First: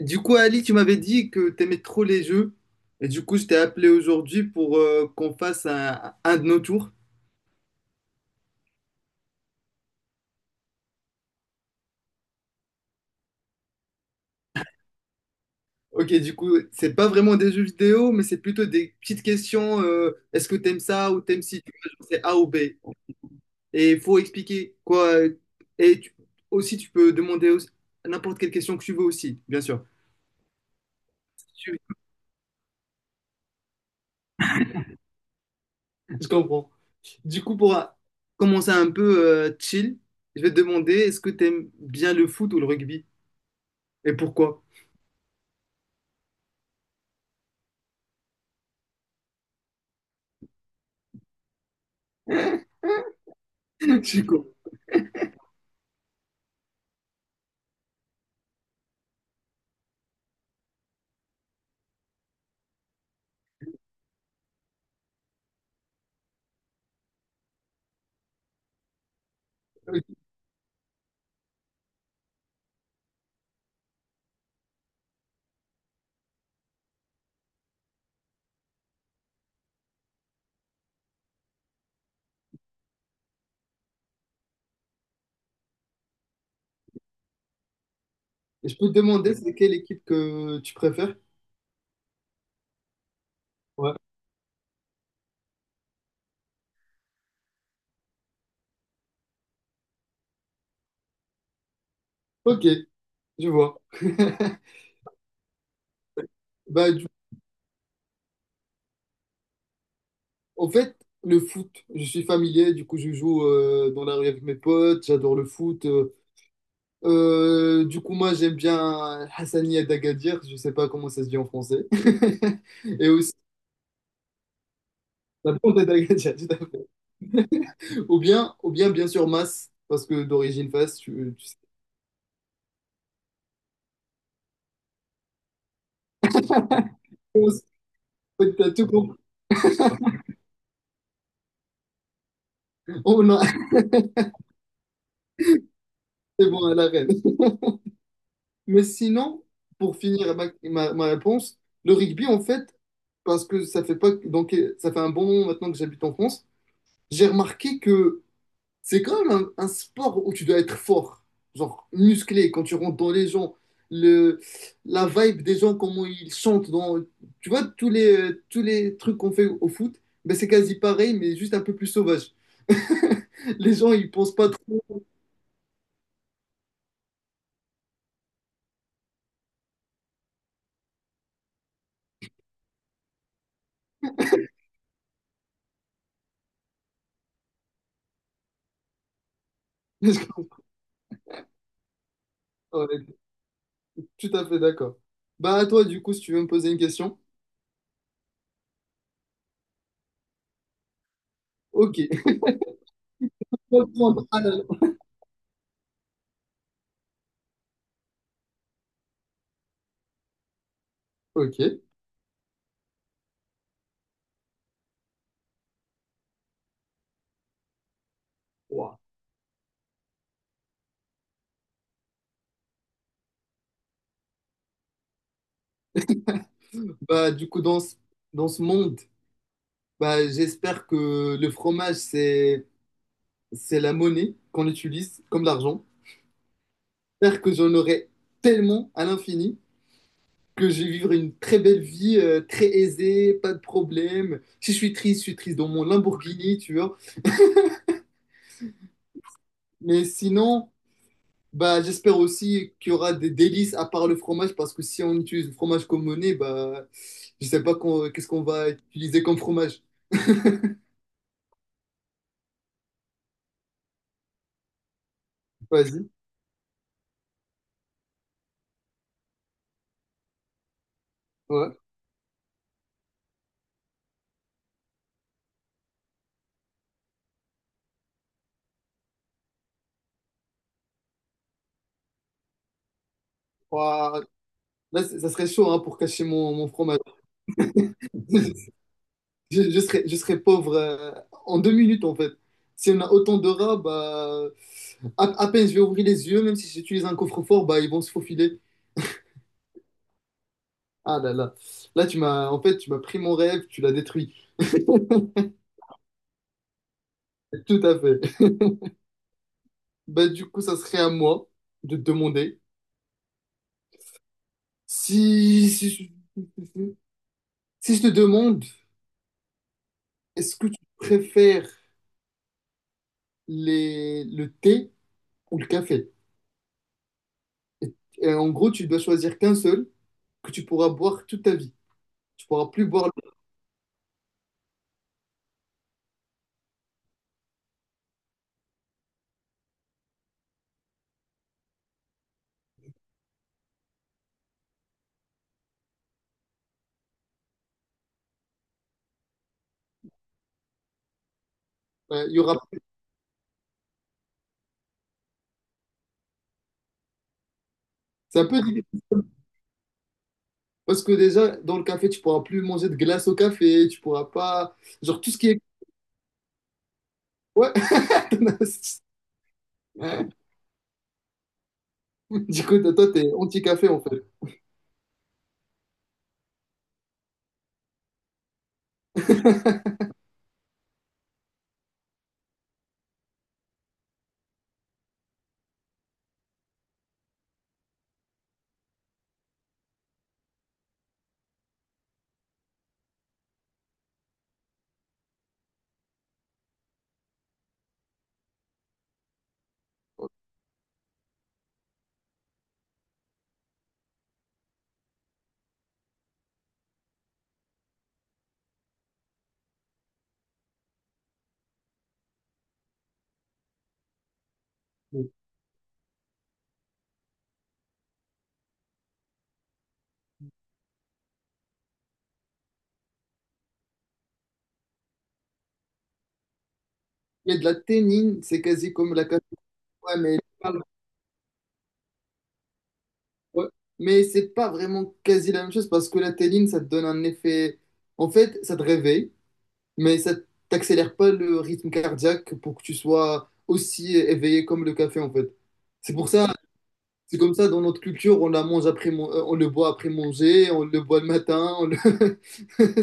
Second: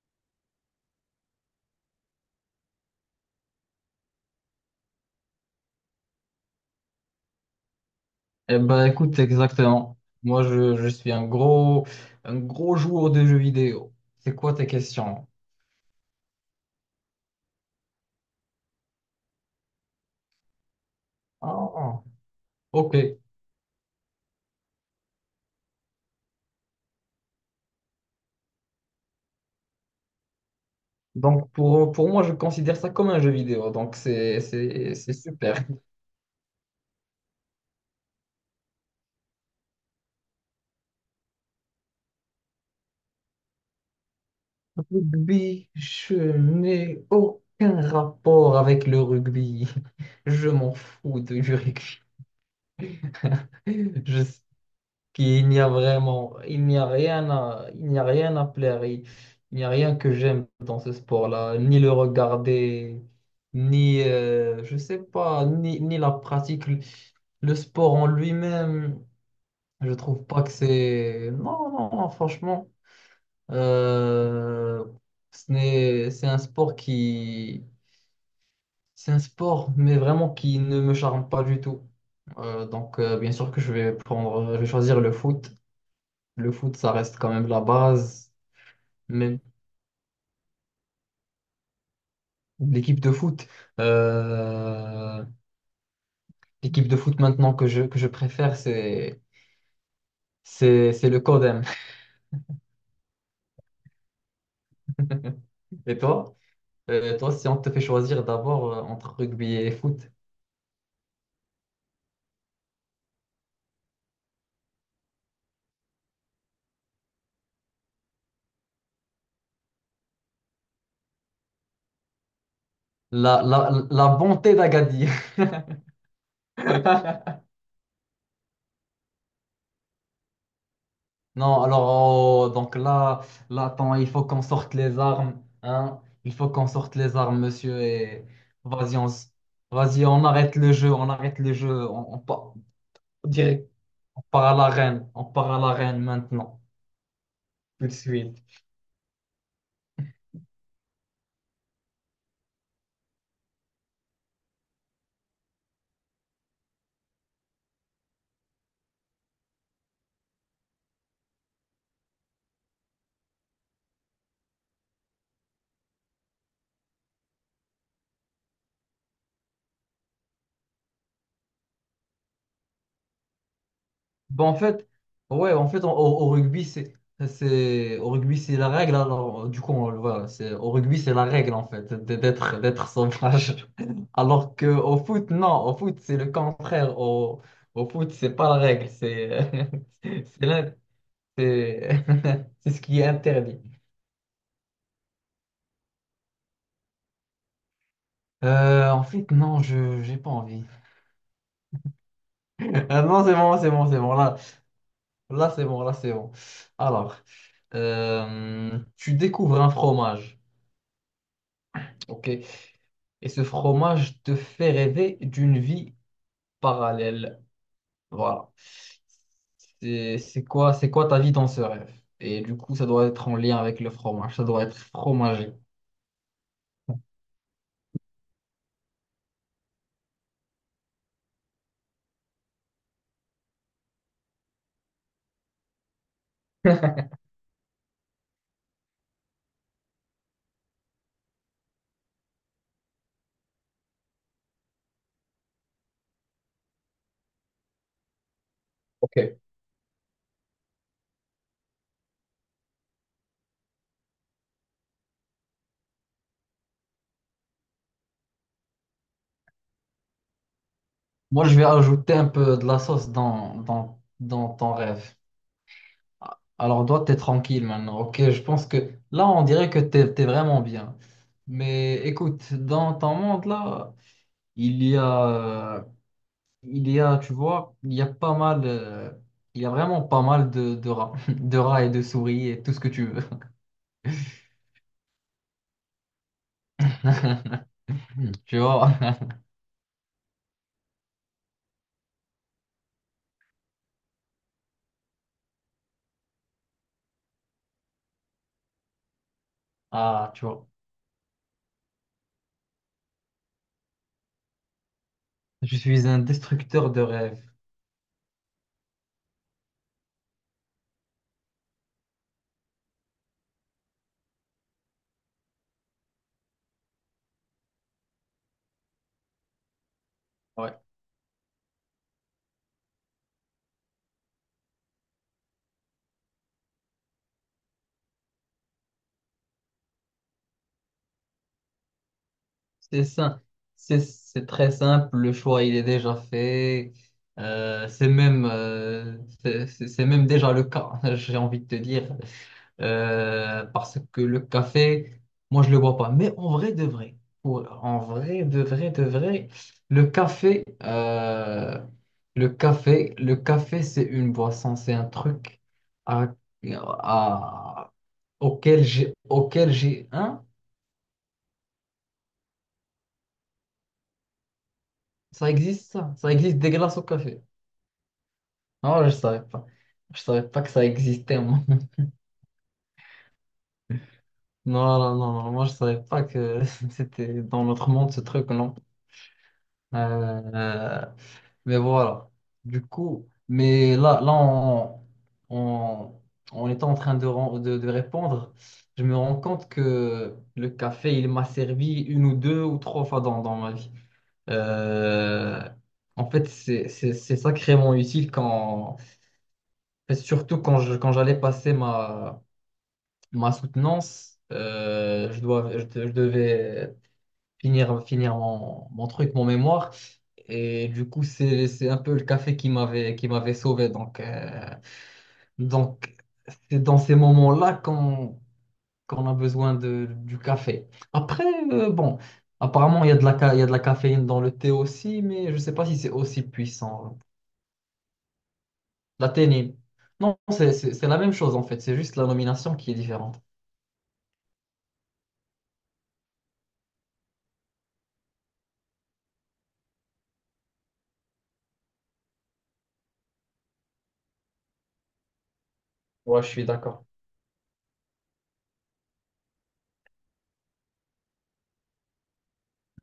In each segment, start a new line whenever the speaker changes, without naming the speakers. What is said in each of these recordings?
Du coup, Ali, tu m'avais dit que t'aimais trop les jeux. Et du coup, je t'ai appelé aujourd'hui pour qu'on fasse un de nos tours.
Eh ben, écoute, exactement. Moi, je suis un gros joueur de jeux vidéo. C'est quoi tes questions?
Ok, du coup, c'est pas vraiment des jeux vidéo, mais c'est plutôt des petites questions. Est-ce que t'aimes ça ou t'aimes si tu vois,
Ah,
genre, c'est A ou B?
ok.
Et il faut expliquer quoi. Et tu- Aussi, tu peux demander n'importe quelle question que tu veux aussi, bien sûr.
Donc,
Tu-
pour moi, je considère ça comme un jeu vidéo. Donc, c'est super.
Je comprends. Du coup, pour commencer un peu chill, je vais te demander, est-ce que t'aimes bien le foot ou le rugby? Et pourquoi?
Rugby, je n'ai aucun rapport avec le rugby. Je m'en du rugby.
Je
Je,
suis con.
Puis il n'y a vraiment, il n'y a rien à plaire. Il n'y a rien que j'aime dans ce sport-là, ni le regarder, ni, je sais pas, ni, ni la pratique. Le sport en lui-même, je
Ok.
trouve pas que c'est. Non, non, non, franchement, euh, ce n'est, c'est un c'est un sport, mais vraiment qui ne me charme pas du tout. Donc, bien sûr que je je vais choisir le foot. Le foot, ça reste quand même la base.
Et je peux te demander,
Même
c'est quelle équipe que tu préfères?
l'équipe de foot,
Ouais.
euh, l'équipe de foot maintenant que je préfère, c'est le Codem.
Ok, je vois.
Et toi?
Bah, du-
Toi, si on te fait choisir d'abord entre rugby et foot,
En fait, le foot, je suis familier, du coup, je joue dans la rue avec mes potes, j'adore le foot. Du coup, moi, j'aime bien Hassania d'Agadir, je sais pas comment ça se dit en français. Et aussi,
la bonté d'Agadir.
la bande d'Agadir, tout à fait. Ou bien, bien sûr, Mas, parce que d'origine Fas, tu sais.
Non, alors, oh, donc là, attends, il faut qu'on sorte les armes. Hein? Il faut qu'on sorte les armes,
En
monsieur. Et
fait, t'as tout
vas-y, on,
compris.
s- vas-y, on arrête le jeu, on arrête le jeu.
Oh non,
Direct part à la reine. On part à la reine
c'est
maintenant,
bon, à la reine.
tout de suite.
Mais sinon, pour finir ma réponse, le rugby, en fait, parce que ça fait pas, donc, ça fait un bon moment maintenant que j'habite en France, j'ai remarqué que c'est quand même un sport où tu dois être fort, genre musclé, quand tu rentres dans les gens, le, la vibe des gens, comment ils chantent, dans, tu vois, tous les trucs qu'on fait au foot, ben c'est quasi pareil, mais juste un peu plus sauvage. Les gens, ils pensent
Bon,
pas
en
trop.
fait, ouais, en fait, au rugby, au rugby, c'est la règle. Alors, du coup, voilà, c'est, au rugby, c'est la règle, en fait, d'être sauvage. Alors que au foot, non, au foot, c'est le contraire. Au foot, c'est pas la règle, c'est l'in- c'est, c'est ce qui est
Ouais,
interdit.
tout à fait d'accord. Bah, à toi, du coup, si tu veux me poser une question.
En fait, non, j'ai pas envie.
Ok.
Ah non, c'est bon, c'est bon, c'est bon.
Reprendre
Là,
à la-
là, c'est bon, là, c'est bon. Alors. Tu découvres un fromage,
Ok.
ok? Et ce fromage te fait rêver d'une vie parallèle. Voilà.
Ouah.
C'est quoi ta vie dans ce rêve? Et du coup, ça doit être en lien avec le fromage. Ça doit être fromager.
Bah, du coup, dans ce monde, bah, j'espère que le fromage, c'est la monnaie qu'on utilise comme l'argent. J'espère que j'en aurai tellement à l'infini que je vais vivre une très belle vie, très aisée, pas de problème. Si je suis triste, je suis triste dans mon Lamborghini, tu vois.
Ok.
Mais sinon, bah, j'espère aussi qu'il y aura des délices à part le fromage parce que si on utilise le fromage comme monnaie, bah, je sais pas qu'est-ce qu'on va utiliser comme fromage.
Moi, je vais ajouter un peu de la sauce dans ton rêve.
Vas-y.
Alors, toi, t'es tranquille maintenant, ok? Je pense que là, on dirait que t'es vraiment bien.
Ouais.
Mais écoute, dans ton monde, là, il y a... il y a, tu vois, il y a vraiment pas mal de rats, de rats et de souris et tout ce que tu veux.
Ouah. Là, ça serait chaud hein, pour cacher mon fromage.
Tu vois?
Je serais pauvre en deux minutes en fait. Si on a autant de rats, bah, à peine je vais ouvrir les yeux, même si j'utilise un coffre-fort, bah, ils vont se faufiler.
Ah, tu vois.
Ah là là. Là, tu m'as, en fait, tu m'as pris mon rêve, tu l'as détruit. Tout
Je suis un destructeur de rêves.
à fait. Bah, du coup, ça serait à moi de te demander si, si, si si je te demande, est-ce que tu
Ouais.
préfères le thé ou le café? Et, et en gros, tu dois choisir qu'un seul que tu pourras boire toute ta vie. Tu pourras plus
C'est
boire.
ça. C'est très simple. Le choix, il est déjà fait. Euh, c'est même, euh, c'est même déjà le cas. J'ai envie de te dire. Parce que le café, moi, je le bois pas. Mais en vrai de vrai, en vrai de vrai de vrai, le café, euh,
Il y aura.
le café, c'est une boisson, c'est un truc à, à-
C'est un peu
auquel
difficile
auquel j'ai, hein?
parce que déjà, dans le café, tu pourras plus manger de glace au café. Tu pourras pas. Genre, tout ce qui
Ça
est.
existe, ça? Ça existe des glaces au café.
Ouais.
Non, je savais pas. Je savais pas que ça existait, moi.
Du coup, toi, t'es anti-café en fait.
Non, non, non, non, moi, je savais pas que c'était dans notre monde, ce truc, non. Euh, Mais voilà. Du coup, mais en, en étant en train de répondre, je me rends compte que le café, il m'a servi une ou deux ou trois fois dans ma vie. Euh, en fait, c'est sacrément utile quand, et surtout quand j'allais passer ma soutenance, euh, je devais finir mon truc, mon mémoire. Et du coup, c'est un peu le café qui qui m'avait sauvé. Donc, c'est dans ces moments-là qu'on a besoin de, du café. Après, bon, apparemment, il y a il y a de la caféine dans le thé aussi, mais je ne sais pas si c'est aussi puissant.
Il y a de la ténine, c'est quasi comme la
La
caféine.
théine.
Ouais,
Non,
mais,
c'est c'est- c'est la même chose en fait. C'est juste la nomination qui est différente.
ouais. Mais c'est pas vraiment quasi la même chose parce que la ténine, ça te donne un effet. En fait, ça te réveille, mais ça t'accélère pas le rythme cardiaque pour que tu sois aussi éveillé comme le café en fait. C'est pour
Ouais, je
ça,
suis d'accord.
c'est comme ça dans notre culture, on la mange après, on le boit après manger, on le boit le matin.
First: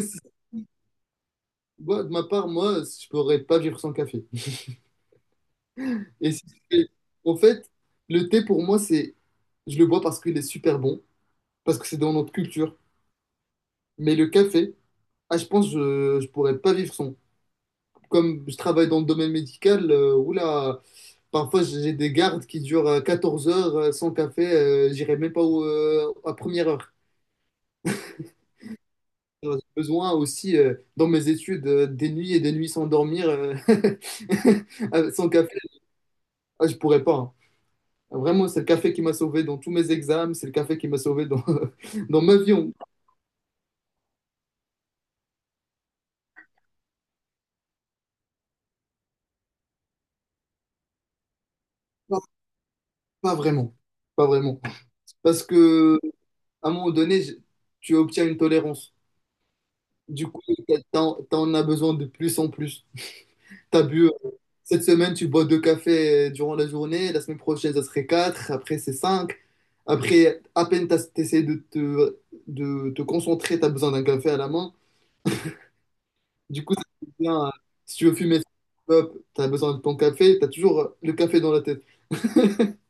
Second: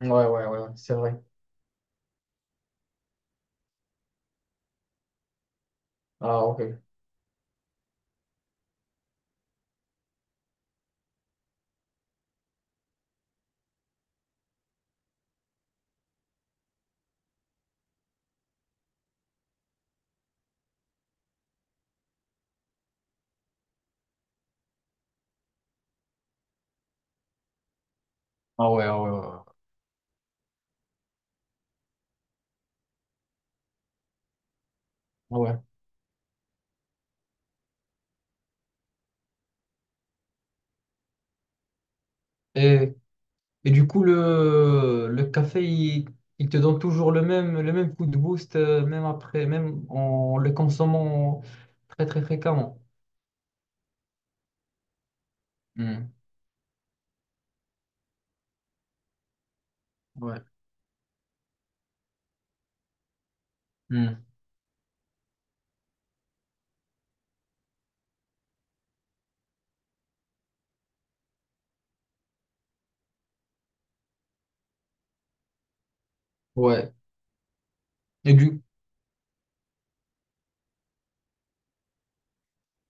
Ouais, ouais, ouais, ouais, c'est vrai.
Moi, de ma part, moi, je pourrais pas vivre sans café. Et si-
Ah, ok.
Et en fait, le thé pour moi, je le bois parce qu'il est super bon, parce que c'est dans notre culture. Mais le café, ah, je pense, que je pourrais pas vivre sans. Comme je travaille dans le domaine médical, oula. Parfois, j'ai des gardes qui durent 14 heures sans café. J'irai même pas à première heure.
Ah ouais, ah ouais, ouais, ouais.
J'ai besoin aussi, dans mes études, des nuits et des nuits sans dormir. Sans
Ah
café,
ouais.
ah, je pourrais pas, hein. Vraiment, c'est le café qui m'a sauvé dans tous mes examens. C'est le café qui m'a sauvé dans, dans ma vie.
Et Et du coup, le café, il te donne toujours le même coup de boost, même après, même en le consommant très
Pas,
très fréquemment.
pas vraiment. Pas vraiment. Parce que,
Hmm.
à un moment donné, tu obtiens une tolérance. Du coup,
Ouais.
t'en as besoin de plus en plus. T'as bu.
Hmm.
Cette semaine, tu bois deux cafés durant la journée. La semaine prochaine, ça serait quatre. Après, c'est cinq. Après, à peine tu essaies de te concentrer, tu as besoin d'un café à la main. Du coup, ça
Ouais.
devient, si tu veux
Et
fumer,
du,
tu as besoin de ton café. Tu as toujours le café dans la tête.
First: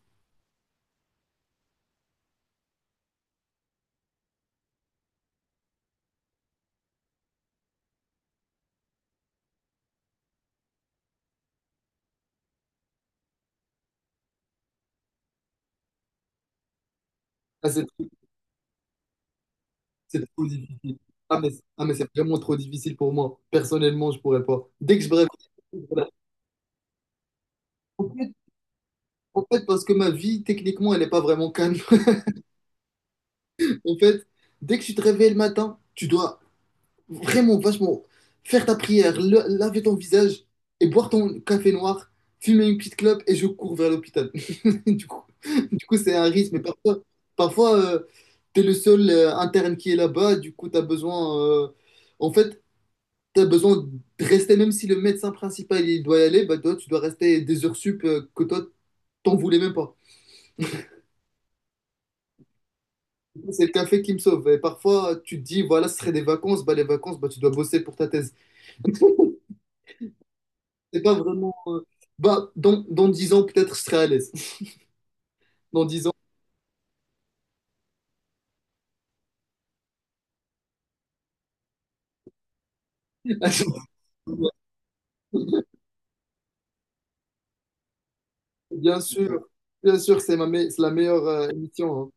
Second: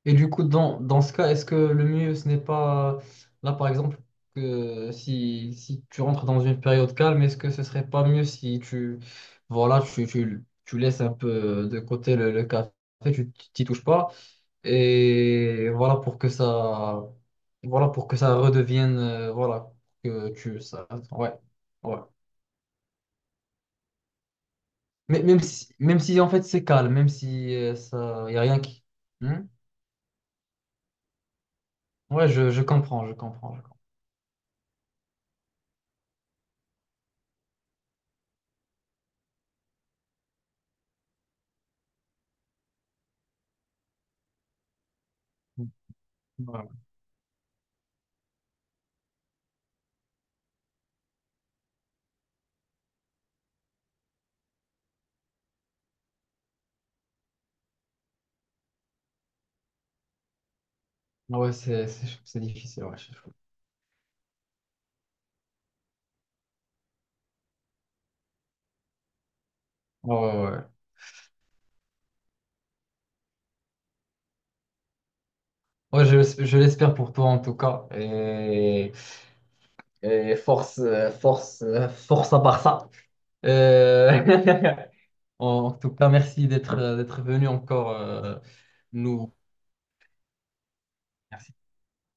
et du coup, dans ce cas, est-ce que le mieux, ce n'est pas, là par exemple, que si tu rentres dans une période calme, est-ce que ce serait pas mieux si tu, voilà, tu laisses un peu de côté le café, tu t'y touches pas? Et voilà pour que ça,
Ah, c'est
voilà
trop
pour que ça redevienne, voilà,
c'est
que
trop
tu, ça,
difficile.
ouais,
Ah, mais, ah, mais
ouais.
c'est vraiment trop difficile pour moi. Personnellement, je pourrais pas. Dès que je,
Mais
bref.
même si en fait c'est calme, même si
En
ça,
fait,
y a rien qui,
en
hmm.
fait, parce que ma vie, techniquement, elle n'est pas vraiment calme.
Ouais, je comprends, je comprends, je comprends.
En fait, dès que tu te réveilles le matin, tu dois, vraiment, vachement, faire ta prière, laver ton visage et boire ton café noir, fumer une petite clope et je cours vers l'hôpital. Du coup, du coup, c'est un risque. Mais
Ouais.
parfois t'es le seul interne qui est là-bas. Du coup, t'as besoin. En fait, t'as besoin de rester, même si le médecin principal il doit y aller, bah, toi, tu dois rester des heures sup que toi, t'en voulais même pas.
Ouais, c'est difficile, ouais. Je-
C'est le café qui me sauve. Et parfois, tu te dis, voilà, ce serait des vacances. Bah, les vacances, bah, tu dois bosser pour ta thèse.
ouais, ouais, ouais.
C'est pas vraiment. Bah, dans 10 ans, peut-être je serai à l'aise. Dans
Ouais,
10 ans,
je l'espère pour toi en tout cas. Et force, force à Barça. Euh, En tout cas, merci d'être venu encore,
bien
nous.
sûr, bien sûr, c'est la meilleure
Merci.
émission, hein.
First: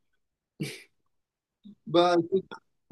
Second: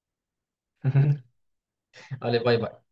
Bah,
Allez, bye bye.